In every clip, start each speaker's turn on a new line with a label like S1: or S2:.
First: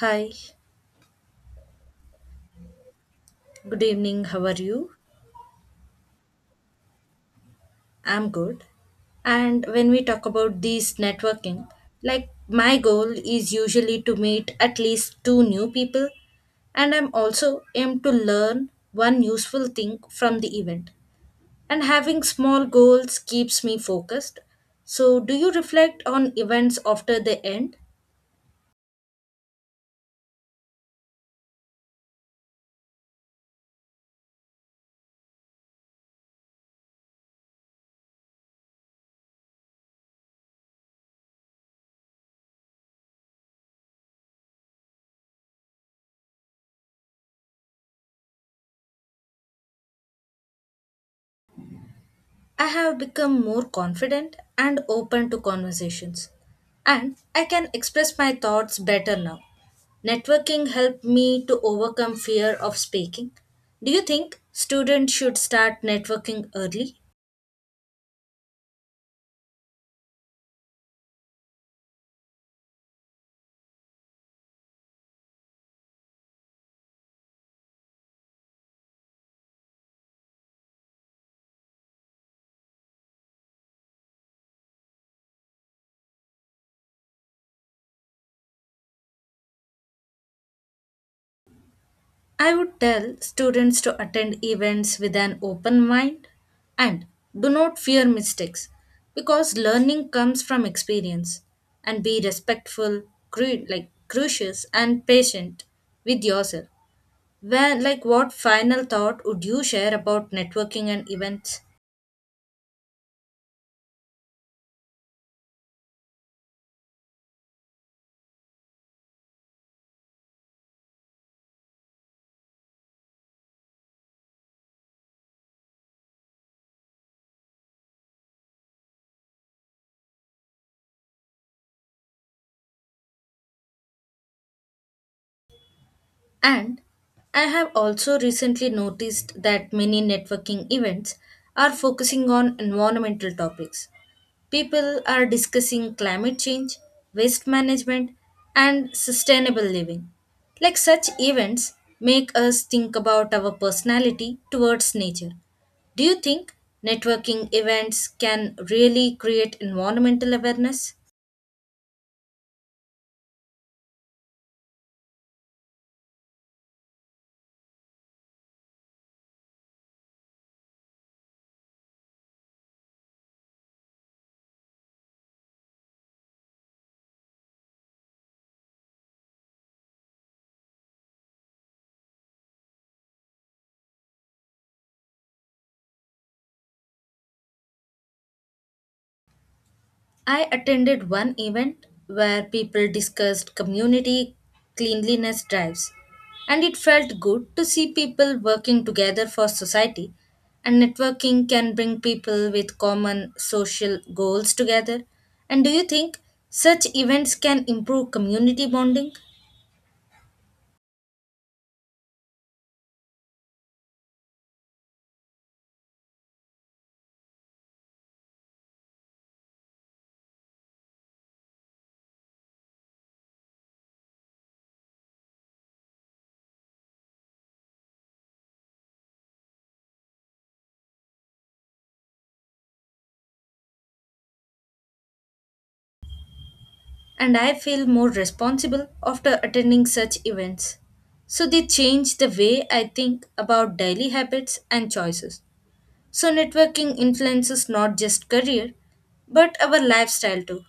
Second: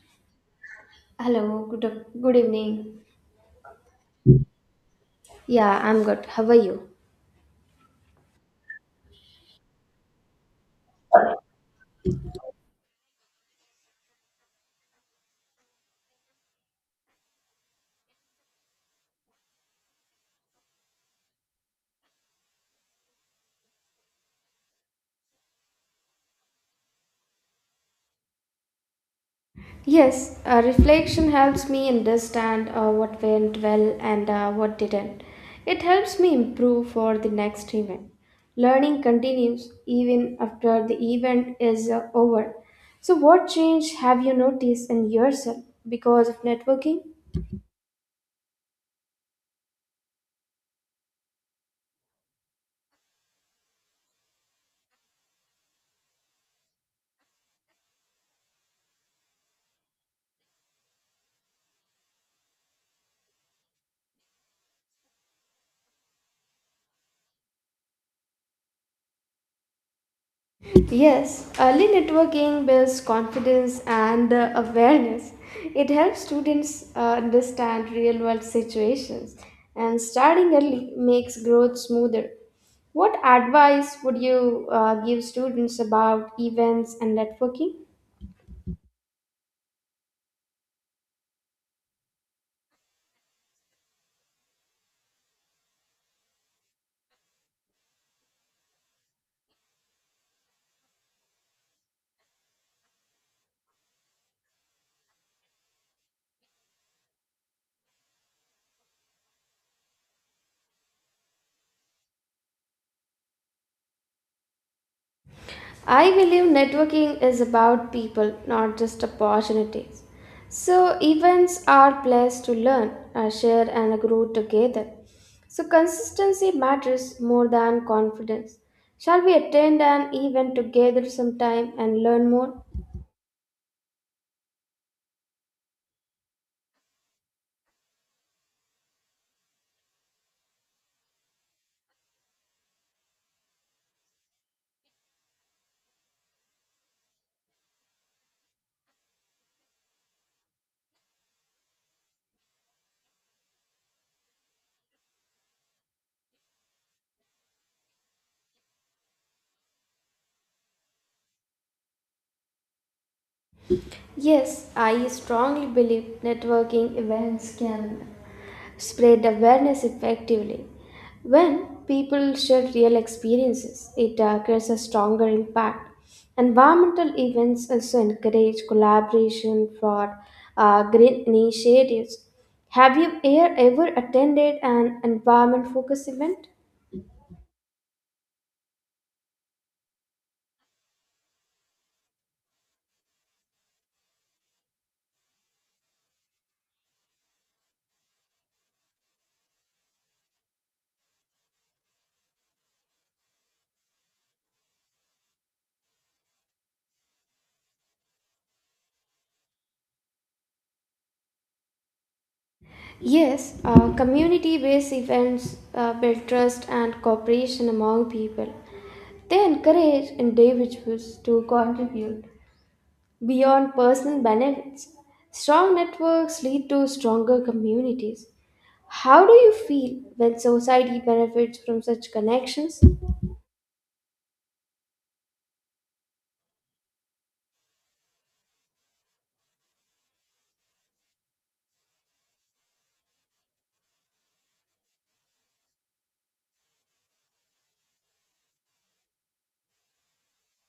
S1: Hi,
S2: Hello, good evening.
S1: good evening. How are you?
S2: Yeah, I'm good. How are you?
S1: I'm good. And when we talk about these networking, like my goal is usually to meet at least two new people, and I'm also aim to learn one useful thing from the event. And having small goals keeps me focused. So, do you reflect on events after they end?
S2: Yes, reflection helps me understand what went well and what didn't. It helps me improve for the next event. Learning continues even after the event is over. So, what change have you noticed in yourself because of networking?
S1: I have become more confident and open to conversations, and I can express my thoughts better now. Networking helped me to overcome fear of speaking. Do you think students should start networking early?
S2: Yes, early networking builds confidence and awareness. It helps students understand real world situations, and starting early makes growth smoother. What advice would you give students about events and networking?
S1: I would tell students to attend events with an open mind and do not fear mistakes because learning comes from experience and be respectful, like gracious and patient with yourself. Well, like what final thought would you share about networking and events?
S2: I believe networking is about people, not just opportunities. So, events are places to learn, share, and grow together. So, consistency matters more than confidence. Shall we attend an event together sometime and learn more?
S1: And I have also recently noticed that many networking events are focusing on environmental topics. People are discussing climate change, waste management, and sustainable living. Like such events make us think about our personality towards nature. Do you think networking events can really create environmental awareness?
S2: Yes, I strongly believe networking events can spread awareness effectively. When people share real experiences, it creates a stronger impact. Environmental events also encourage collaboration for green initiatives. Have you ever attended an environment focused event?
S1: I attended one event where people discussed community cleanliness drives, and it felt good to see people working together for society. And networking can bring people with common social goals together. And do you think such events can improve community bonding?
S2: Yes, community based events build trust and cooperation among people. They encourage individuals to contribute beyond personal benefits. Strong networks lead to stronger communities. How do you feel when society benefits from such connections?
S1: And I feel more responsible after attending such events. So they change the way I think about daily habits and choices. So, networking influences not just career, but our lifestyle too.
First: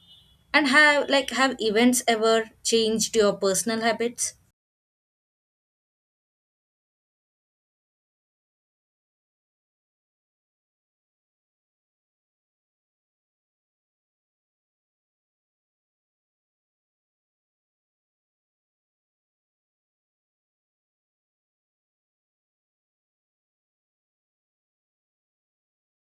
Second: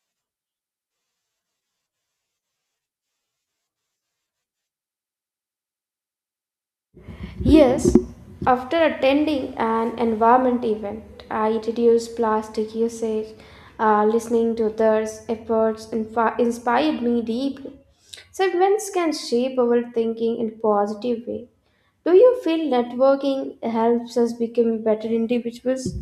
S1: And have events ever changed your personal habits?
S2: Yes, after attending an environment event, I reduced plastic usage. Listening to others' efforts inspired me deeply. So, events can shape our thinking in a positive way. Do you feel networking helps us become better individuals?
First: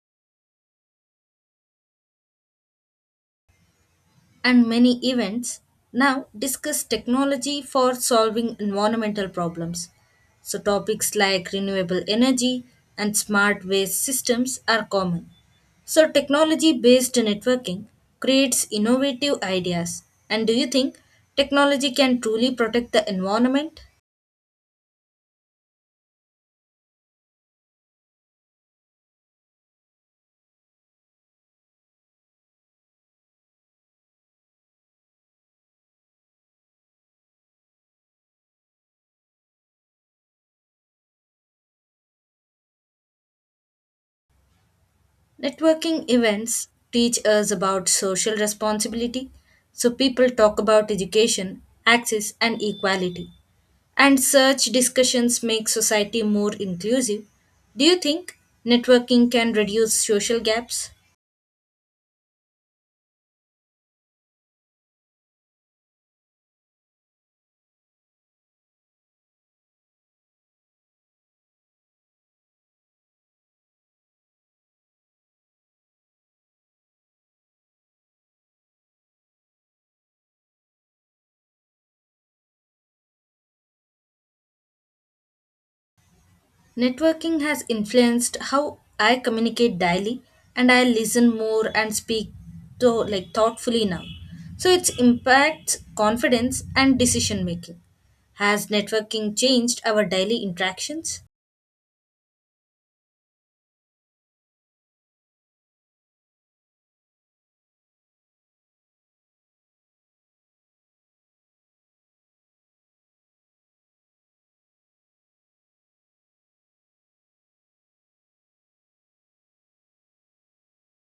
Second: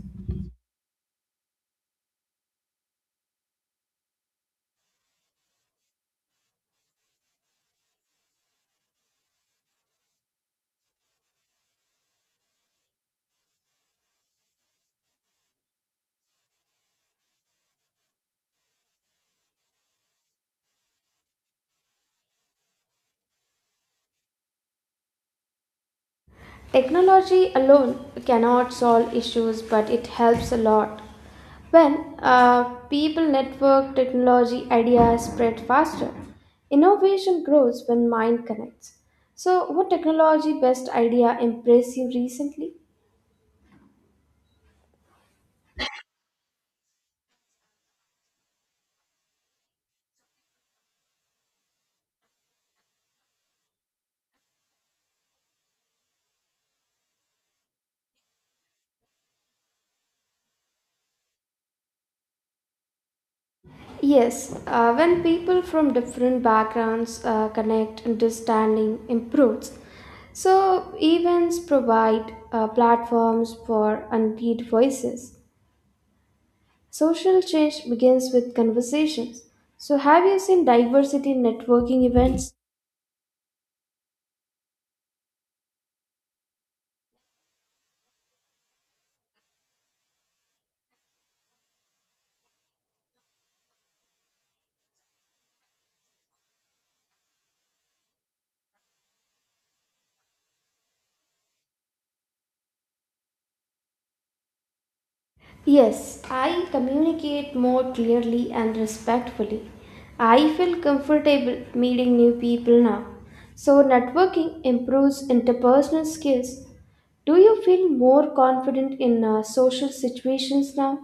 S1: And many events now discuss technology for solving environmental problems. So topics like renewable energy and smart waste systems are common. So technology-based networking creates innovative ideas. And do you think technology can truly protect the environment?
S2: Technology alone cannot solve issues, but it helps a lot. When, uh, people network, technology ideas spread faster. Innovation grows when mind connects. So, what technology best idea impressed you recently?
S1: Networking events teach us about social responsibility, so people talk about education, access and equality. And such discussions make society more inclusive. Do you think networking can reduce social gaps?
S2: Yes, when people from different backgrounds connect, understanding improves. So, events provide platforms for unpaid voices. Social change begins with conversations. So, have you seen diversity in networking events?
S1: Networking has influenced how I communicate daily and I listen more and speak to like thoughtfully now. So it impacts confidence and decision making. Has networking changed our daily interactions?
S2: Yes, I communicate more clearly and respectfully. I feel comfortable meeting new people now. So, networking improves interpersonal skills. Do you feel more confident in social situations now?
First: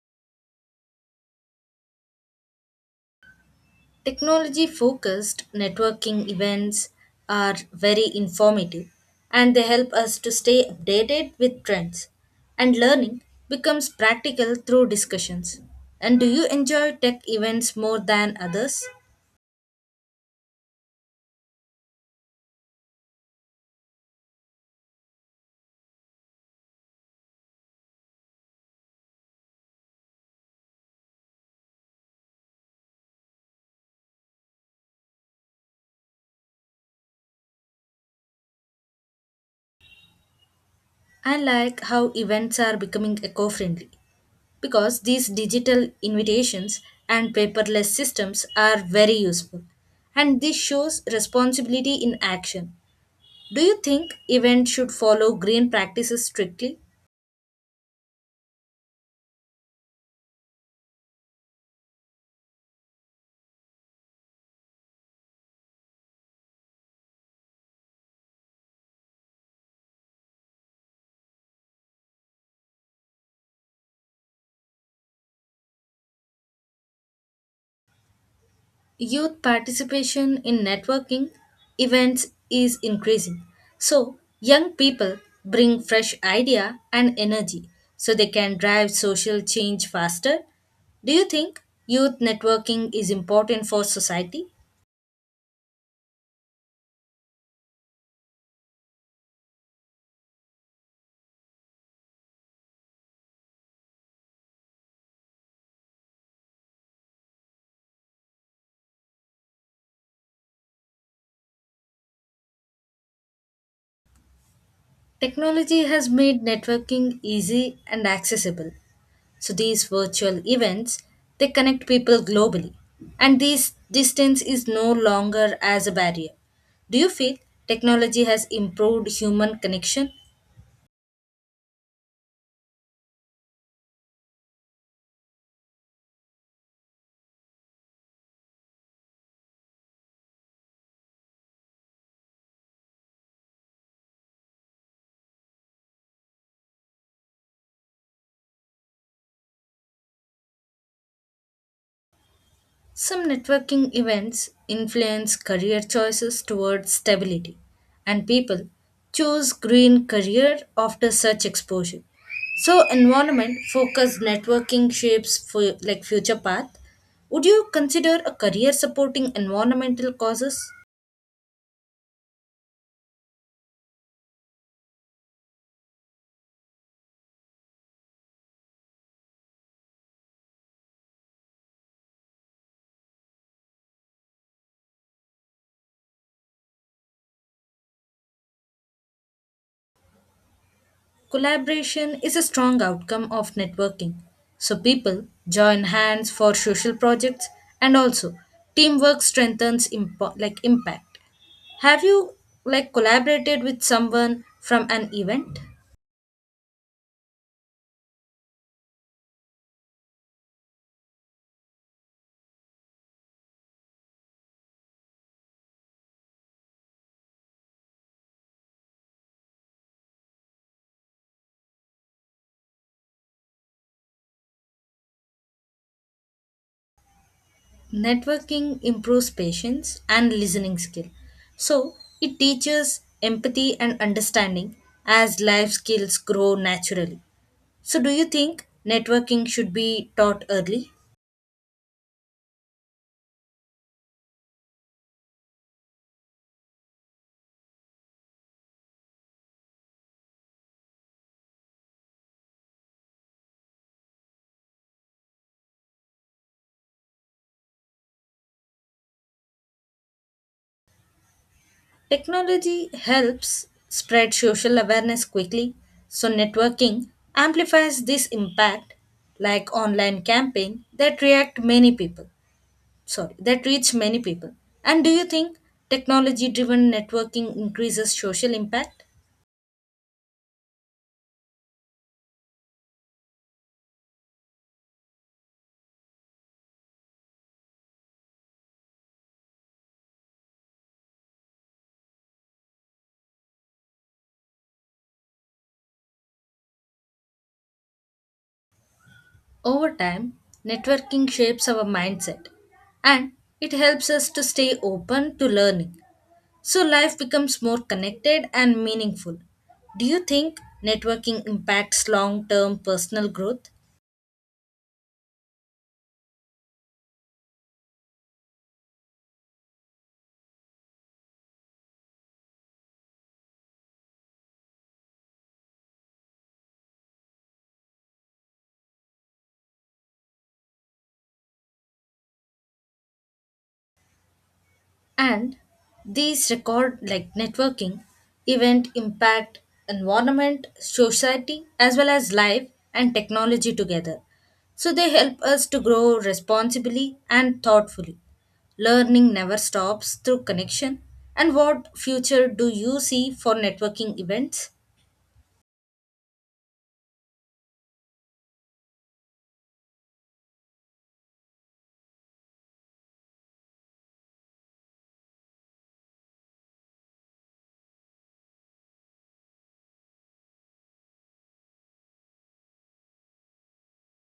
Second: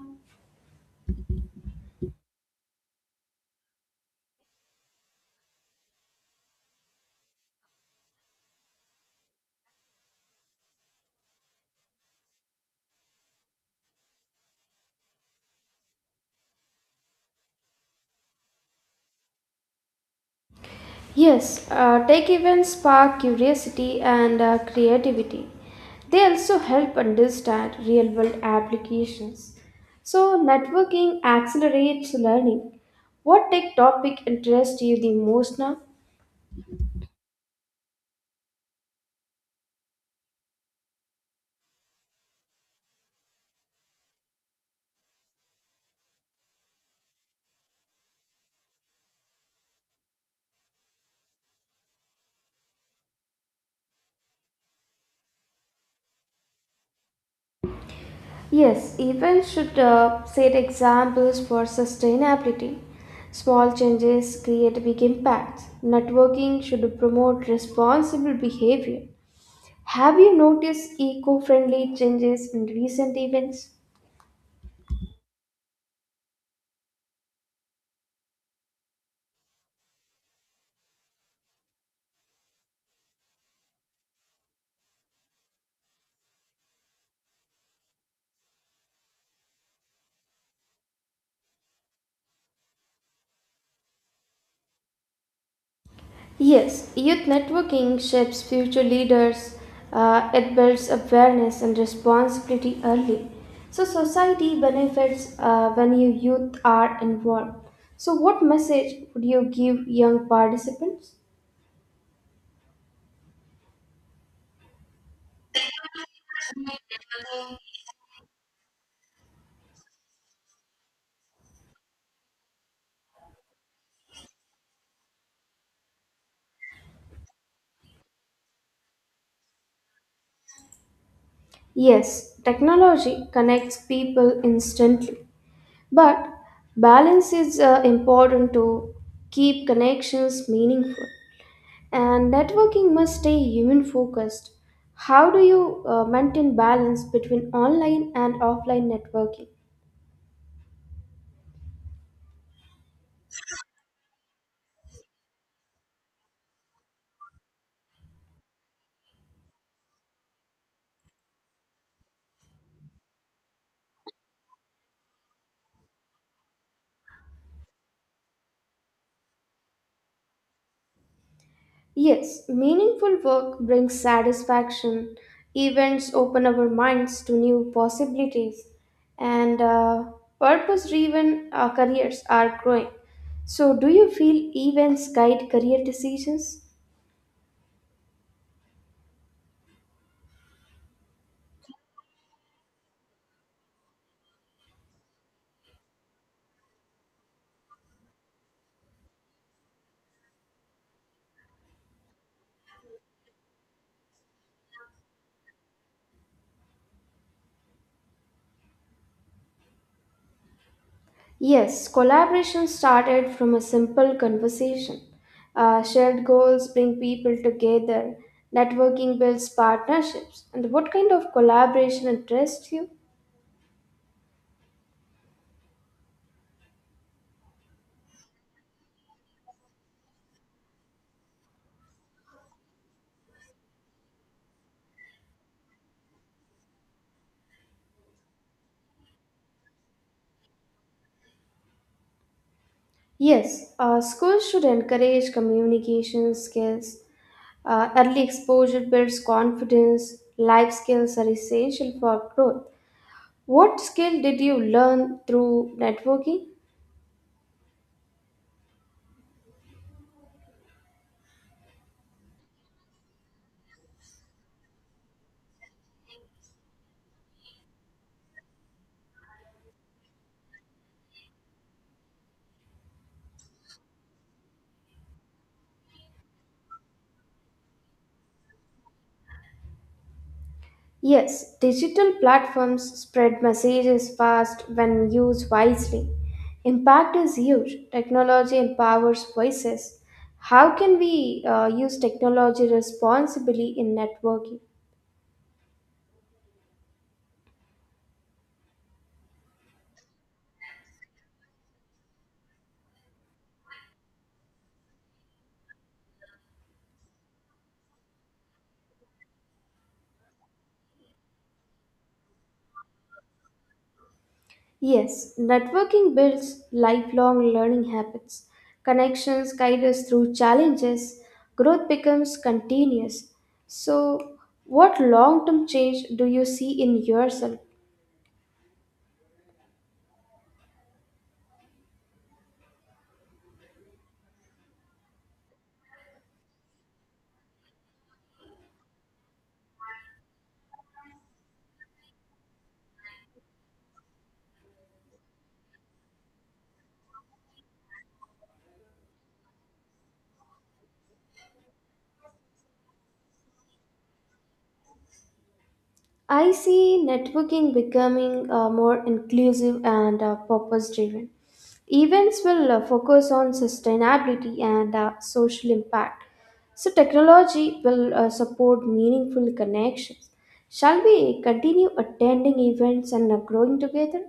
S1: Technology focused networking events are very informative and they help us to stay updated with trends and learning becomes practical through discussions. And do you enjoy tech events more than others?
S2: Yes, tech events spark curiosity and creativity. They also help understand real world applications. So, networking accelerates learning. What tech topic interests you the most now?
S1: I like how events are becoming eco friendly because these digital invitations and paperless systems are very useful. And this shows responsibility in action. Do you think events should follow green practices strictly?
S2: Yes, events should set examples for sustainability. Small changes create big impacts. Networking should promote responsible behavior. Have you noticed eco friendly changes in recent events?
S1: Youth participation in networking events is increasing. So, young people bring fresh idea and energy so they can drive social change faster. Do you think youth networking is important for society?
S2: Yes, youth networking shapes future leaders. It builds awareness and responsibility early. So, society benefits when you youth are involved. So, what message would you give young participants?
S1: Technology has made networking easy and accessible. So these virtual events they connect people globally and this distance is no longer as a barrier. Do you feel technology has improved human connection?
S2: Yes, technology connects people instantly, but balance is important to keep connections meaningful. And networking must stay human focused. How do you maintain balance between online and offline networking?
S1: Some networking events influence career choices towards stability, and people choose green career after such exposure. So, environment focused networking shapes for like future path. Would you consider a career supporting environmental causes?
S2: Yes, meaningful work brings satisfaction. Events open our minds to new possibilities, and purpose driven careers are growing. So, do you feel events guide career decisions?
S1: Collaboration is a strong outcome of networking. So people join hands for social projects and also teamwork strengthens like impact. Have you like collaborated with someone from an event?
S2: Yes, collaboration started from a simple conversation. Shared goals bring people together. Networking builds partnerships. And what kind of collaboration interests you?
S1: Networking improves patience and listening skill. So, it teaches empathy and understanding as life skills grow naturally. So, do you think networking should be taught early?
S2: Yes, schools should encourage communication skills. Early exposure builds confidence. Life skills are essential for growth. What skill did you learn through networking?
S1: Technology helps spread social awareness quickly, so networking amplifies this impact like online campaign that react many people. Sorry, that reach many people? And do you think technology driven networking increases social impact?
S2: Yes, digital platforms spread messages fast when used wisely. Impact is huge. Technology empowers voices. How can we use technology responsibly in networking?
S1: Over time, networking shapes our mindset and it helps us to stay open to learning. So life becomes more connected and meaningful. Do you think networking impacts long term personal growth?
S2: Yes, networking builds lifelong learning habits. Connections guide us through challenges. Growth becomes continuous. So, what long term change do you see in yourself?
S1: And these record like networking event impact environment society as well as life and technology together, so they help us to grow responsibly and thoughtfully. Learning never stops through connection. And what future do you see for networking events?
S2: I see networking becoming more inclusive and purpose driven. Events will focus on sustainability and social impact. So, technology will support meaningful connections. Shall we continue attending events and growing together?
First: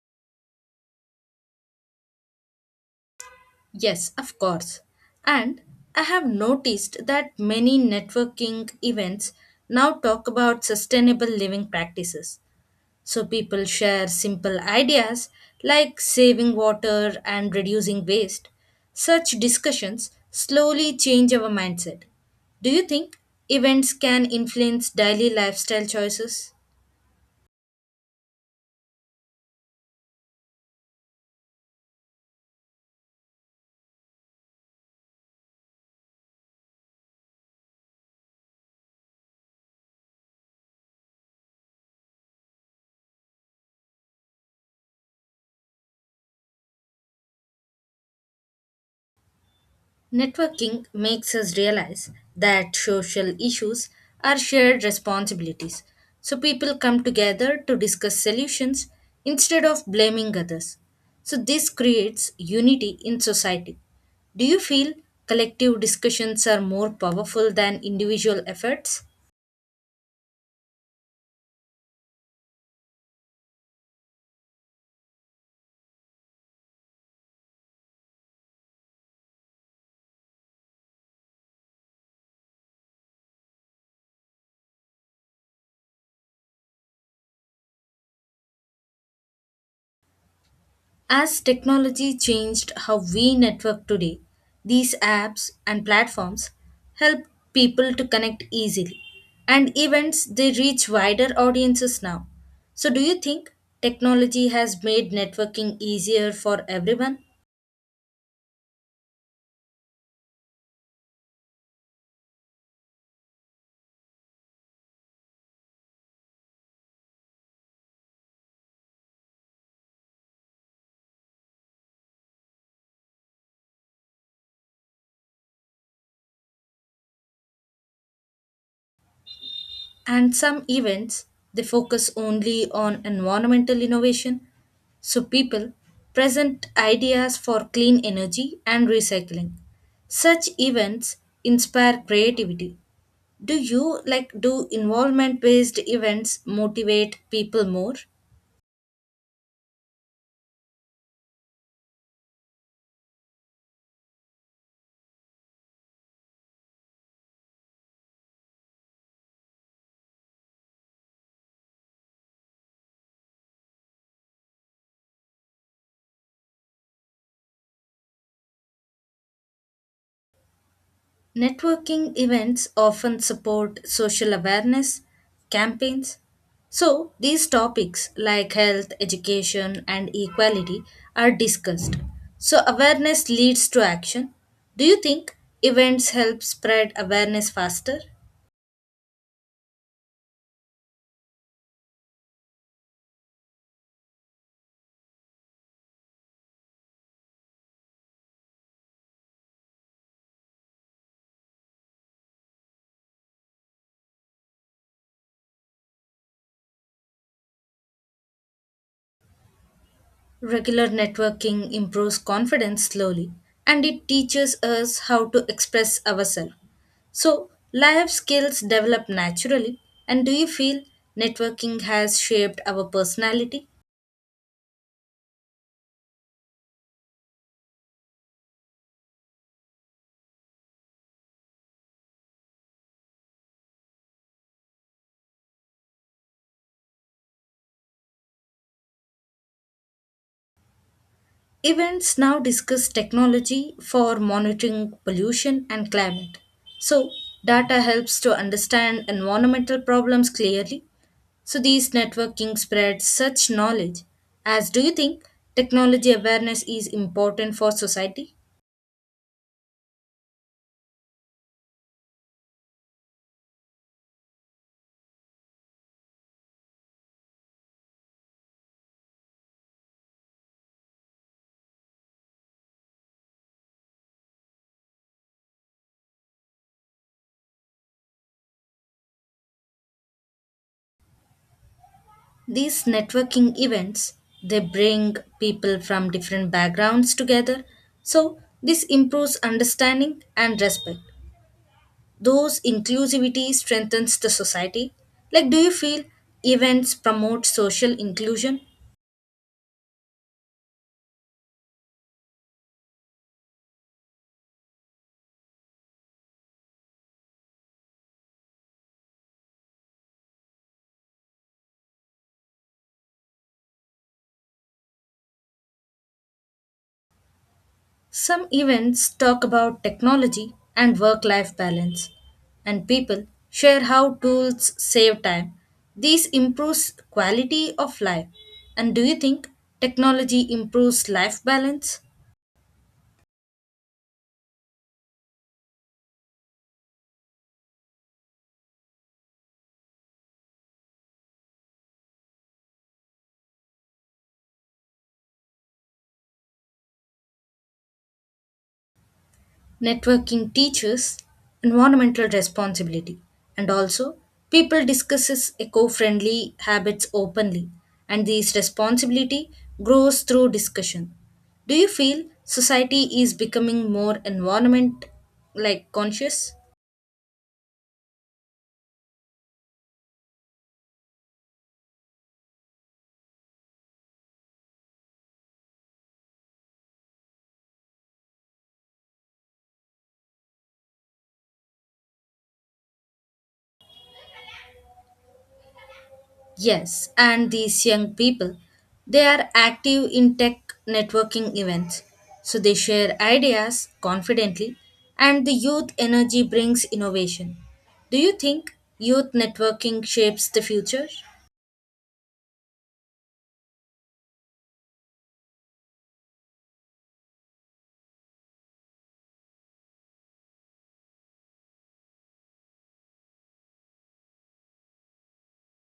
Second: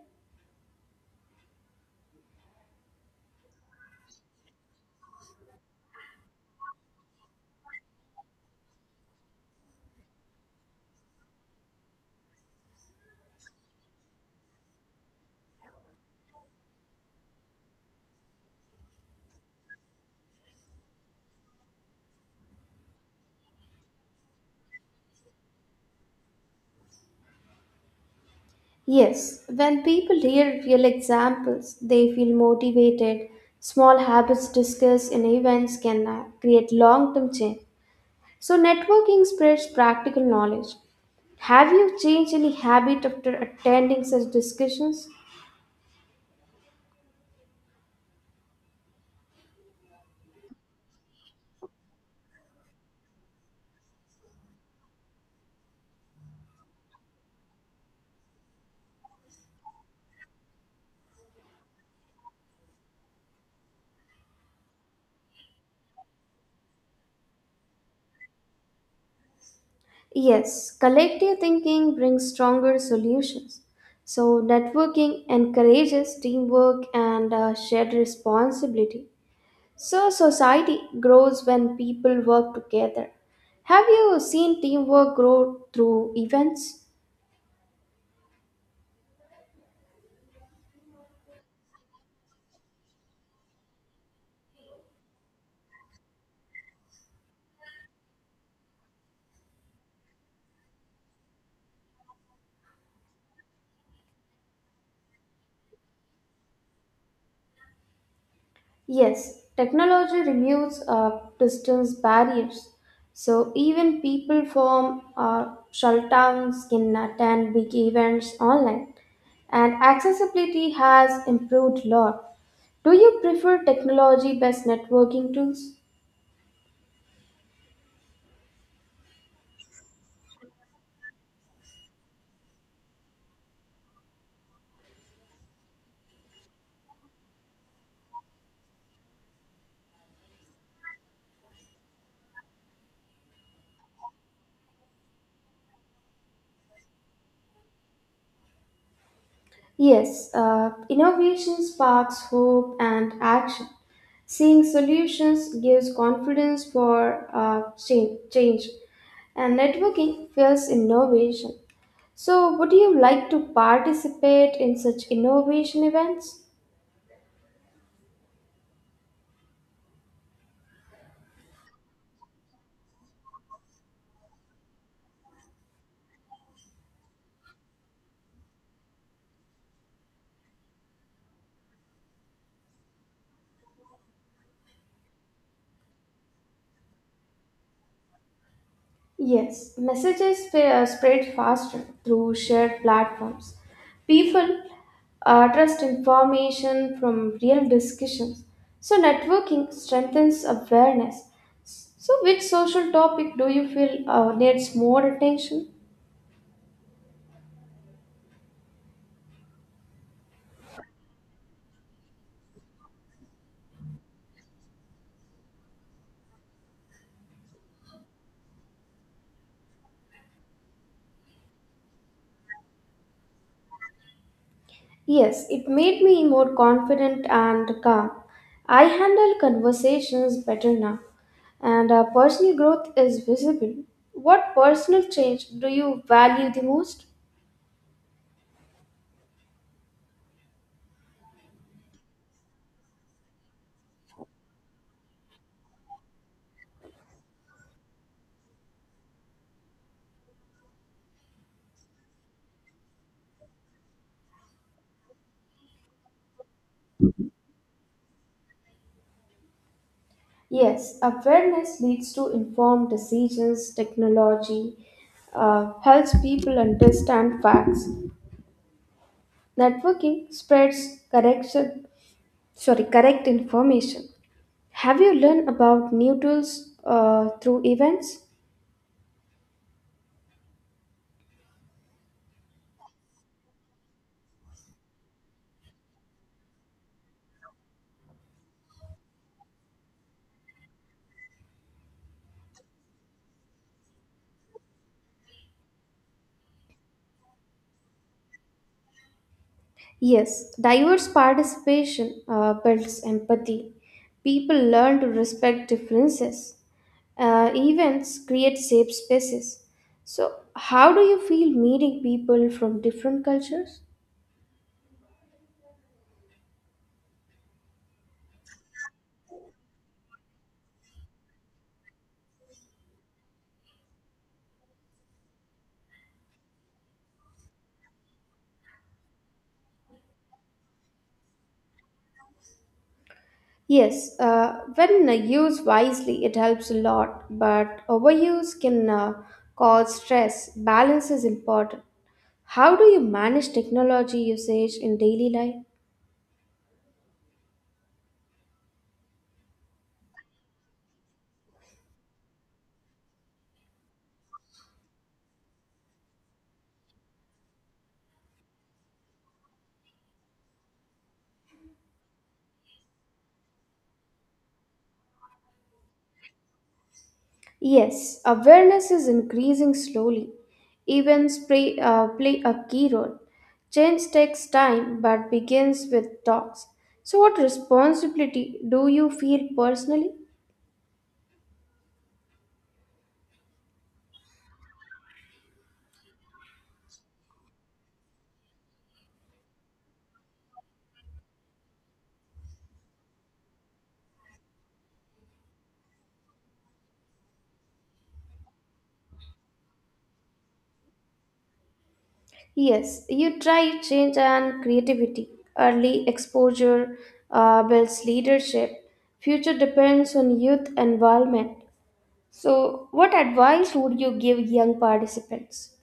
S1: Yes, of course. And I have noticed that many networking events now talk about sustainable living practices. So people share simple ideas like saving water and reducing waste. Such discussions slowly change our mindset. Do you think events can influence daily lifestyle choices?
S2: Yes, when people hear real examples, they feel motivated. Small habits discussed in events can create long term change. So, networking spreads practical knowledge. Have you changed any habit after attending such discussions?
S1: Networking makes us realize that social issues are shared responsibilities. So people come together to discuss solutions instead of blaming others. So this creates unity in society. Do you feel collective discussions are more powerful than individual efforts?
S2: Yes, collective thinking brings stronger solutions. So, networking encourages teamwork and shared responsibility. So, society grows when people work together. Have you seen teamwork grow through events?
S1: As technology changed how we network today, these apps and platforms help people to connect easily. And events, they reach wider audiences now. So, do you think technology has made networking easier for everyone?
S2: Yes, technology removes distance barriers. So even people from shell towns can attend big events online, and accessibility has improved a lot. Do you prefer technology-based networking tools?
S1: And some events, they focus only on environmental innovation. So, people present ideas for clean energy and recycling. Such events inspire creativity. Do you like do involvement based events motivate people more?
S2: Yes, innovation sparks hope and action. Seeing solutions gives confidence for change, and networking fuels innovation. So, would you like to participate in such innovation events?
S1: Networking events often support social awareness campaigns, so these topics like health education and equality are discussed, so awareness leads to action. Do you think events help spread awareness faster?
S2: Yes, messages spread faster through shared platforms. People trust information from real discussions. So, networking strengthens awareness. So, which social topic do you feel needs more attention?
S1: Regular networking improves confidence slowly and it teaches us how to express ourselves. So, life skills develop naturally. And do you feel networking has shaped our personality?
S2: Yes, it made me more confident and calm. I handle conversations better now, and our personal growth is visible. What personal change do you value the most?
S1: Events now discuss technology for monitoring pollution and climate. So, data helps to understand environmental problems clearly. So, these networking spreads such knowledge. As do you think technology awareness is important for society?
S2: Yes, awareness leads to informed decisions. Technology helps people understand facts. Networking spreads correction, sorry, correct information. Have you learned about new tools through events?
S1: These networking events they bring people from different backgrounds together. So, this improves understanding and respect. Those inclusivity strengthens the society. Like do you feel events promote social inclusion?
S2: Yes, diverse participation builds empathy. People learn to respect differences. Events create safe spaces. So, how do you feel meeting people from different cultures?
S1: Some events talk about technology and work life balance, and people share how tools save time. These improves quality of life. And do you think technology improves life balance?
S2: Yes, when used wisely, it helps a lot, but overuse can, cause stress. Balance is important. How do you manage technology usage in daily life?
S1: Networking teaches environmental responsibility and also people discusses eco-friendly habits openly, and this responsibility grows through discussion. Do you feel society is becoming more environment like conscious?
S2: Yes, awareness is increasing slowly. Events play a key role. Change takes time but begins with talks. So, what responsibility do you feel personally?
S1: Yes, and these young people, they are active in tech networking events. So they share ideas confidently, and the youth energy brings innovation. Do you think youth networking shapes the future?
S2: Yes, you try change and creativity. Early exposure builds leadership. Future depends on youth involvement. So, what advice would you give young participants?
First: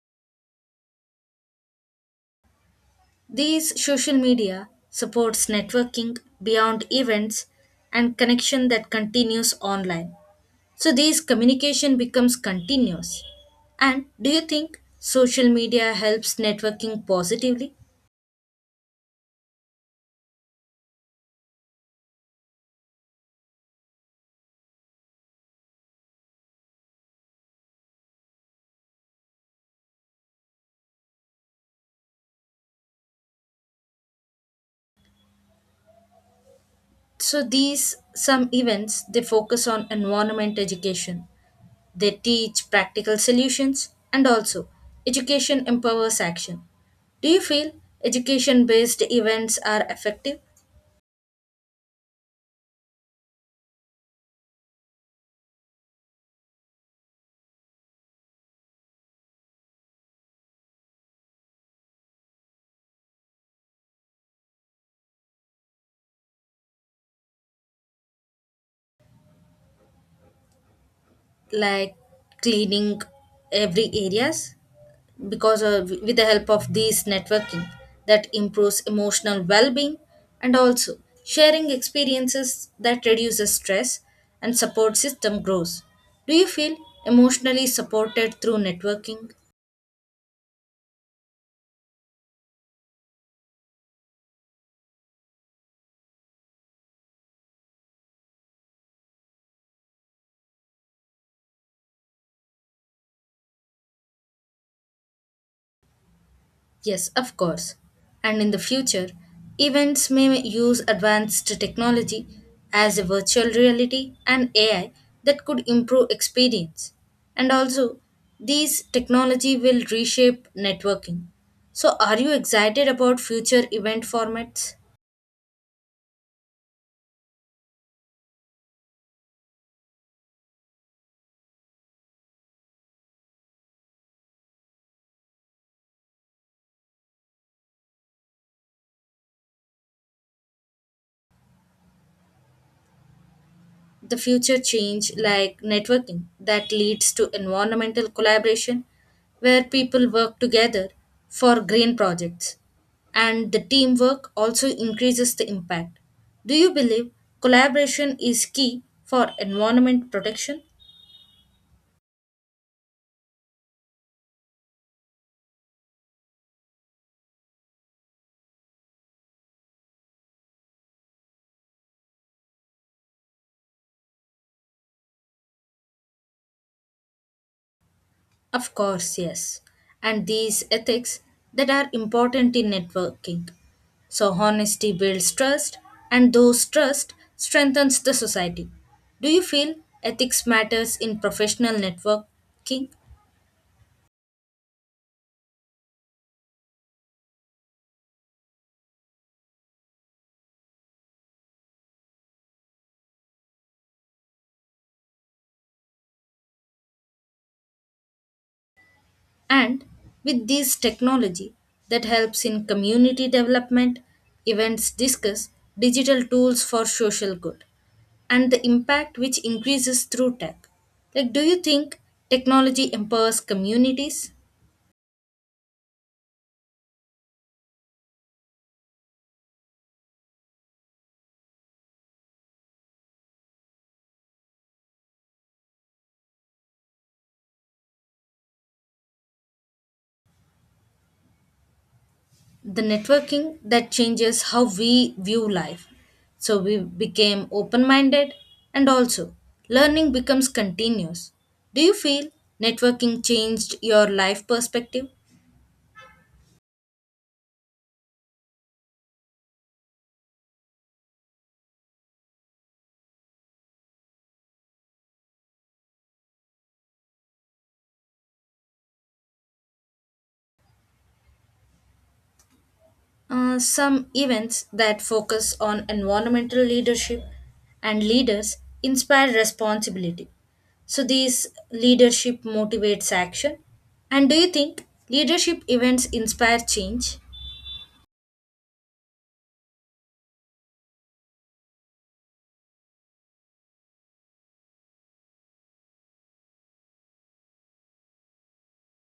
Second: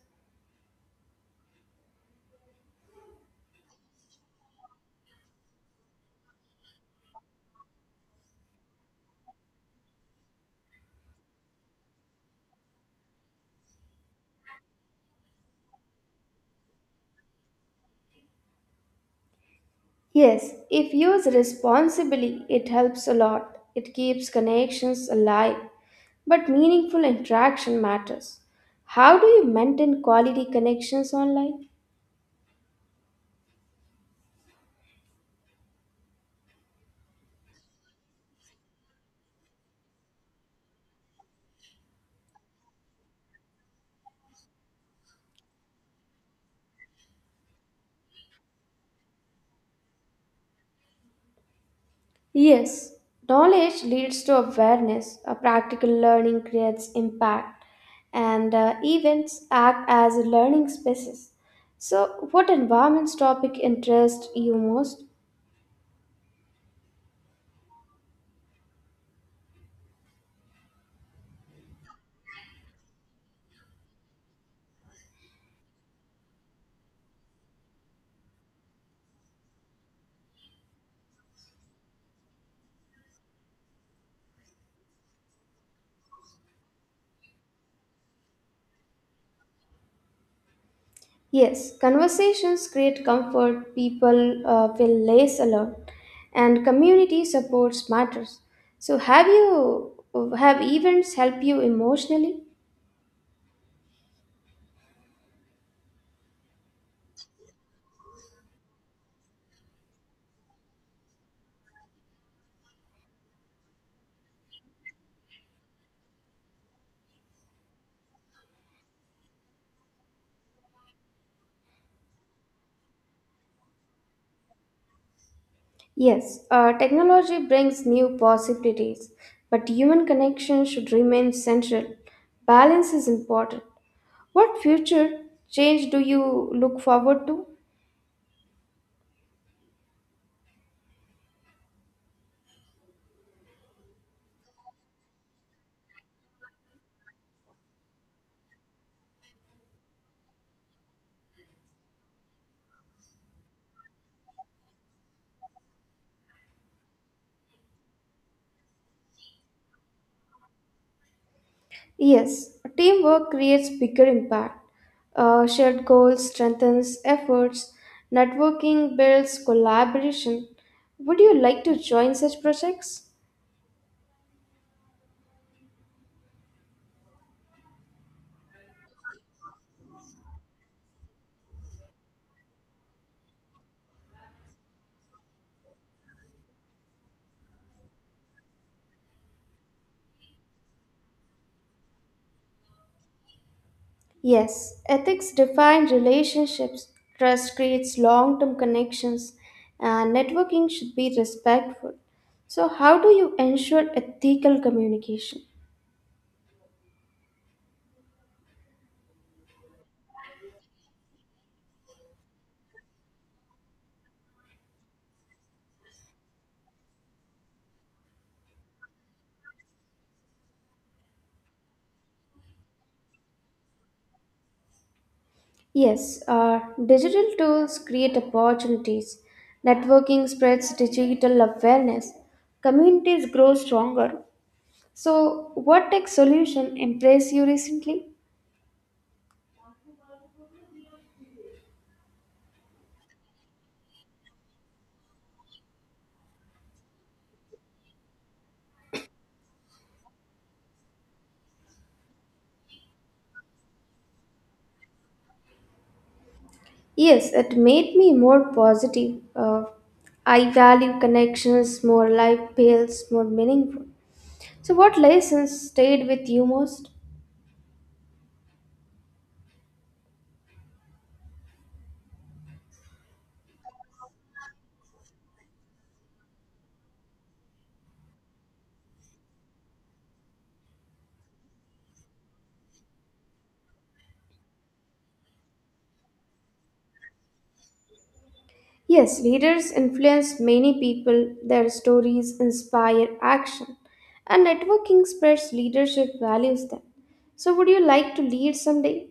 S1: These social media supports networking beyond events and connection that continues online. So these communication becomes continuous. And do you think social media helps networking positively?
S2: Yes, if used responsibly, it helps a lot. It keeps connections alive. But meaningful interaction matters. How do you maintain quality connections online?
S1: So these some events they focus on environment education. They teach practical solutions and also education empowers action. Do you feel education based events are effective?
S2: Yes, knowledge leads to awareness, a practical learning creates impact, and events act as learning spaces. So, what environments topic interest you most?
S1: Like cleaning every areas because of, with the help of these networking that improves emotional well-being and also sharing experiences that reduces stress and support system grows. Do you feel emotionally supported through networking?
S2: Yes, conversations create comfort, people feel less alone, and community supports matters. So, have events help you emotionally?
S1: Yes, of course. And in the future, events may use advanced technology as a virtual reality and AI that could improve experience. And also, these technology will reshape networking. So, are you excited about future event formats?
S2: Yes, technology brings new possibilities, but human connection should remain central. Balance is important. What future change do you look forward to?
S1: The future change like networking that leads to environmental collaboration where people work together for green projects, and the teamwork also increases the impact. Do you believe collaboration is key for environment protection?
S2: Yes, teamwork creates bigger impact. Shared goals strengthens efforts. Networking builds collaboration. Would you like to join such projects?
S1: Of course, yes. And these ethics that are important in networking. So honesty builds trust and those trust strengthens the society. Do you feel ethics matters in professional networking?
S2: Yes, ethics define relationships. Trust creates long-term connections, and networking should be respectful. So, how do you ensure ethical communication?
S1: And with this technology that helps in community development, events discuss digital tools for social good and the impact which increases through tech. Like do you think technology empowers communities?
S2: Yes, digital tools create opportunities. Networking spreads digital awareness. Communities grow stronger. So, what tech solution impressed you recently?
S1: The networking that changes how we view life. So we became open minded and also learning becomes continuous. Do you feel networking changed your life perspective?
S2: Yes, it made me more positive. I value connections more, life feels more meaningful. So, what lessons stayed with you most?
S1: Some events that focus on environmental leadership and leaders inspire responsibility. So these leadership motivates action. And do you think leadership events inspire change?
S2: Yes, leaders influence many people, their stories inspire action, and networking spreads leadership values then. So, would you like to lead someday?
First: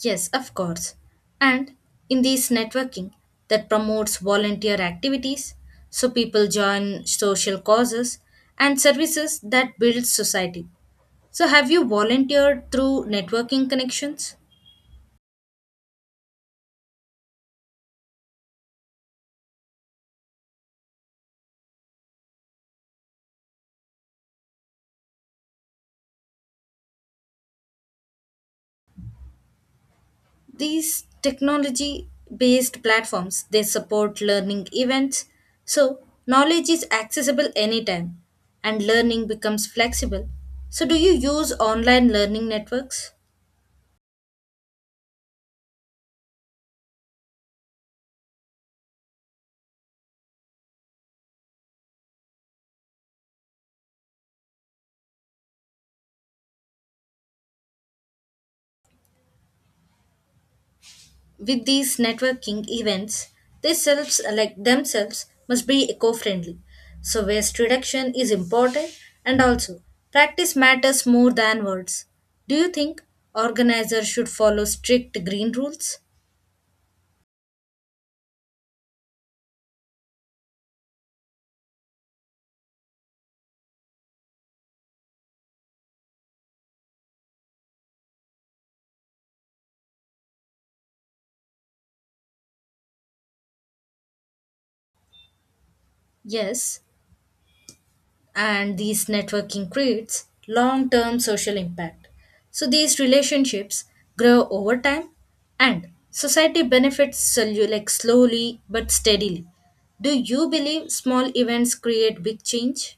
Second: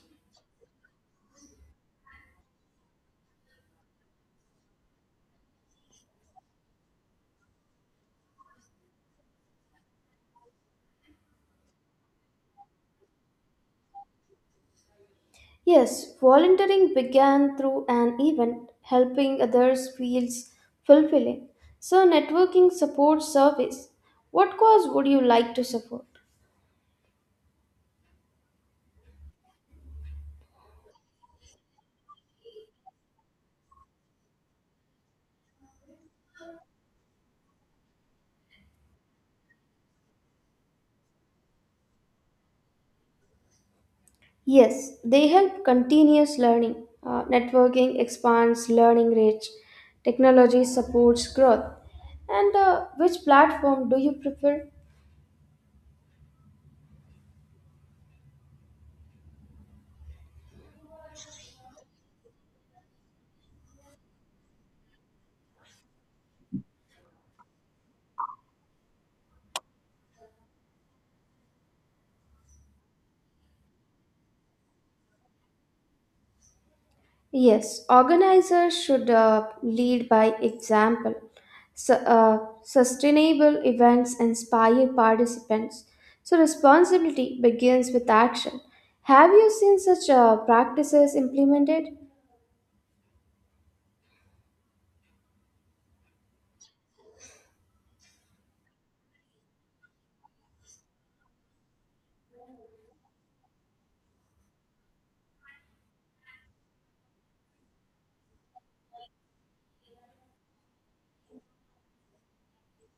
S1: Yes, of course. And in this networking that promotes volunteer activities, so people join social causes and services that build society. So have you volunteered through networking connections?
S2: Yes, volunteering began through an event, helping others feels fulfilling. So, networking supports service. What cause would you like to support?
S1: These technology based platforms they support learning events. So knowledge is accessible anytime and learning becomes flexible. So do you use online learning networks?
S2: Yes, they help continuous learning. Networking expands learning reach. Technology supports growth. And which platform do you prefer?
S1: With these networking events, they selves like themselves must be eco-friendly. So waste reduction is important and also practice matters more than words. Do you think organizers should follow strict green rules?
S2: Yes, organizers should lead by example. Sustainable events inspire participants. So responsibility begins with action. Have you seen such practices implemented?
S1: Yes, and these networking creates long-term social impact. So these relationships grow over time and society benefits like slowly but steadily. Do you believe small events create big change?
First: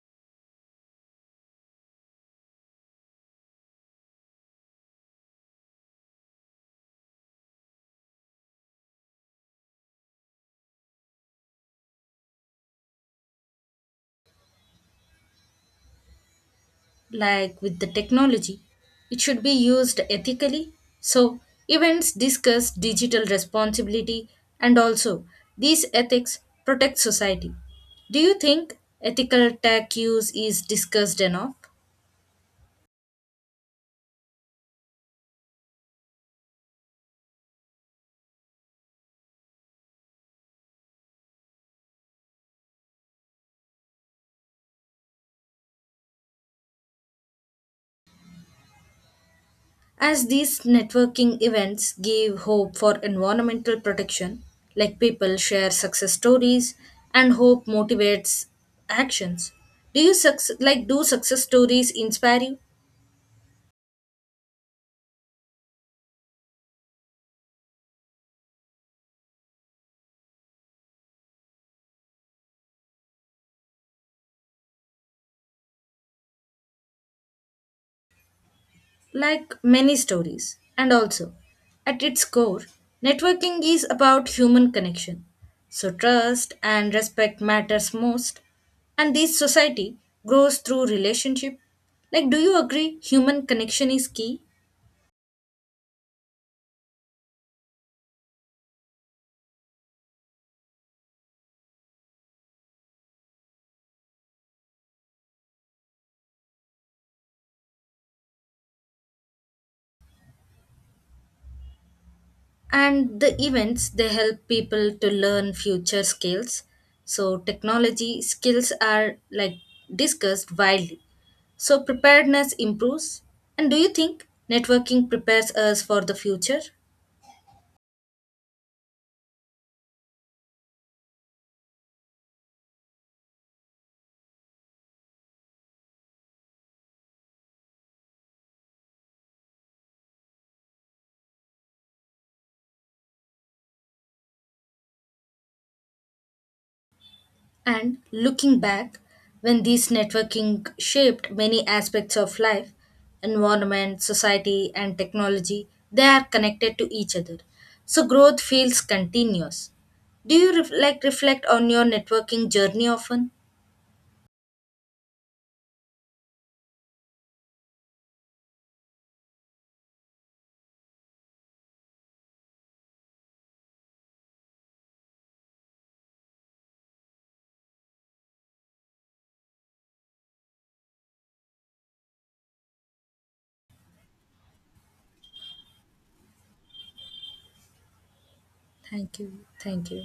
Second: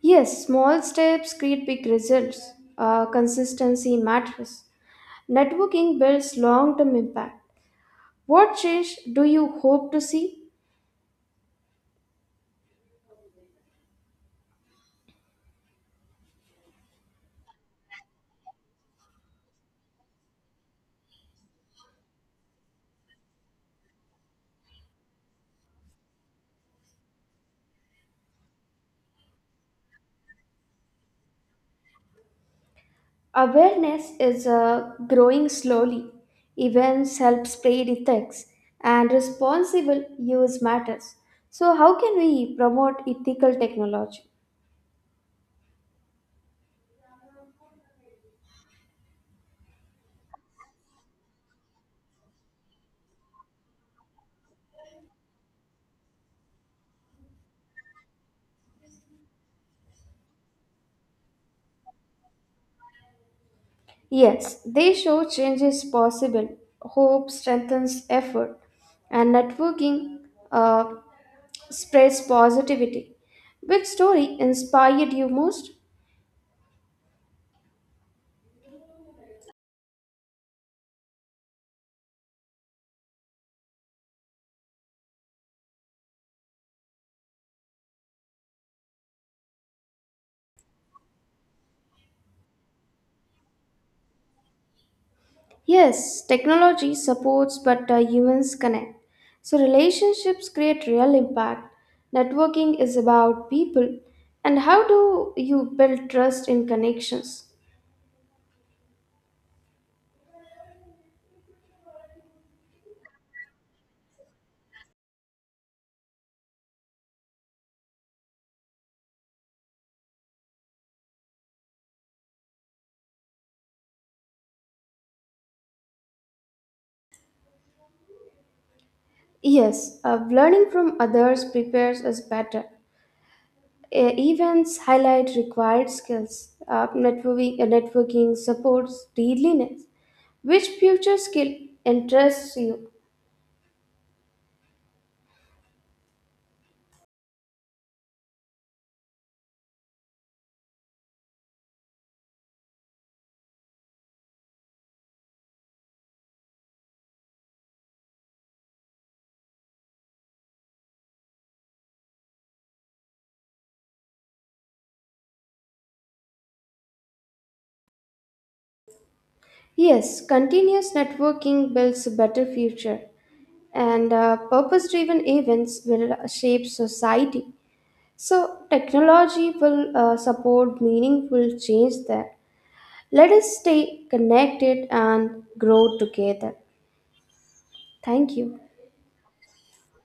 S2: Yes, small steps create big results. Consistency matters. Networking builds long term impact. What change do you hope to see?
S1: Like with the technology, it should be used ethically. So events discuss digital responsibility and also these ethics protect society. Do you think ethical tech use is discussed enough?
S2: Awareness is growing slowly. Events help spread ethics, and responsible use matters. So, how can we promote ethical technology?
S1: As these networking events give hope for environmental protection, like people share success stories and hope motivates actions. Do you like do success stories inspire you?
S2: Yes, they show change is possible. Hope strengthens effort, and networking. Uh, spreads positivity. Which story inspired you most?
S1: Like many stories. And also, at its core, networking is about human connection. So trust and respect matters most and this society grows through relationship. Like do you agree human connection is key?
S2: Yes, technology supports, but humans connect. So, relationships create real impact. Networking is about people. And how do you build trust in connections?
S1: And the events they help people to learn future skills, so technology skills are like discussed widely, so preparedness improves. And do you think networking prepares us for the future?
S2: Yes, learning from others prepares us better. Events highlight required skills. Networking supports readiness. Which future skill interests you?
S1: And looking back, when these networking shaped many aspects of life, environment, society, and technology, they are connected to each other. So growth feels continuous. Do you like reflect on your networking journey often?
S2: Yes, continuous networking builds a better future, and purpose driven events will shape society. So, technology will support meaningful change there. Let us stay connected and grow together. Thank you.
S1: Thank you. Thank you.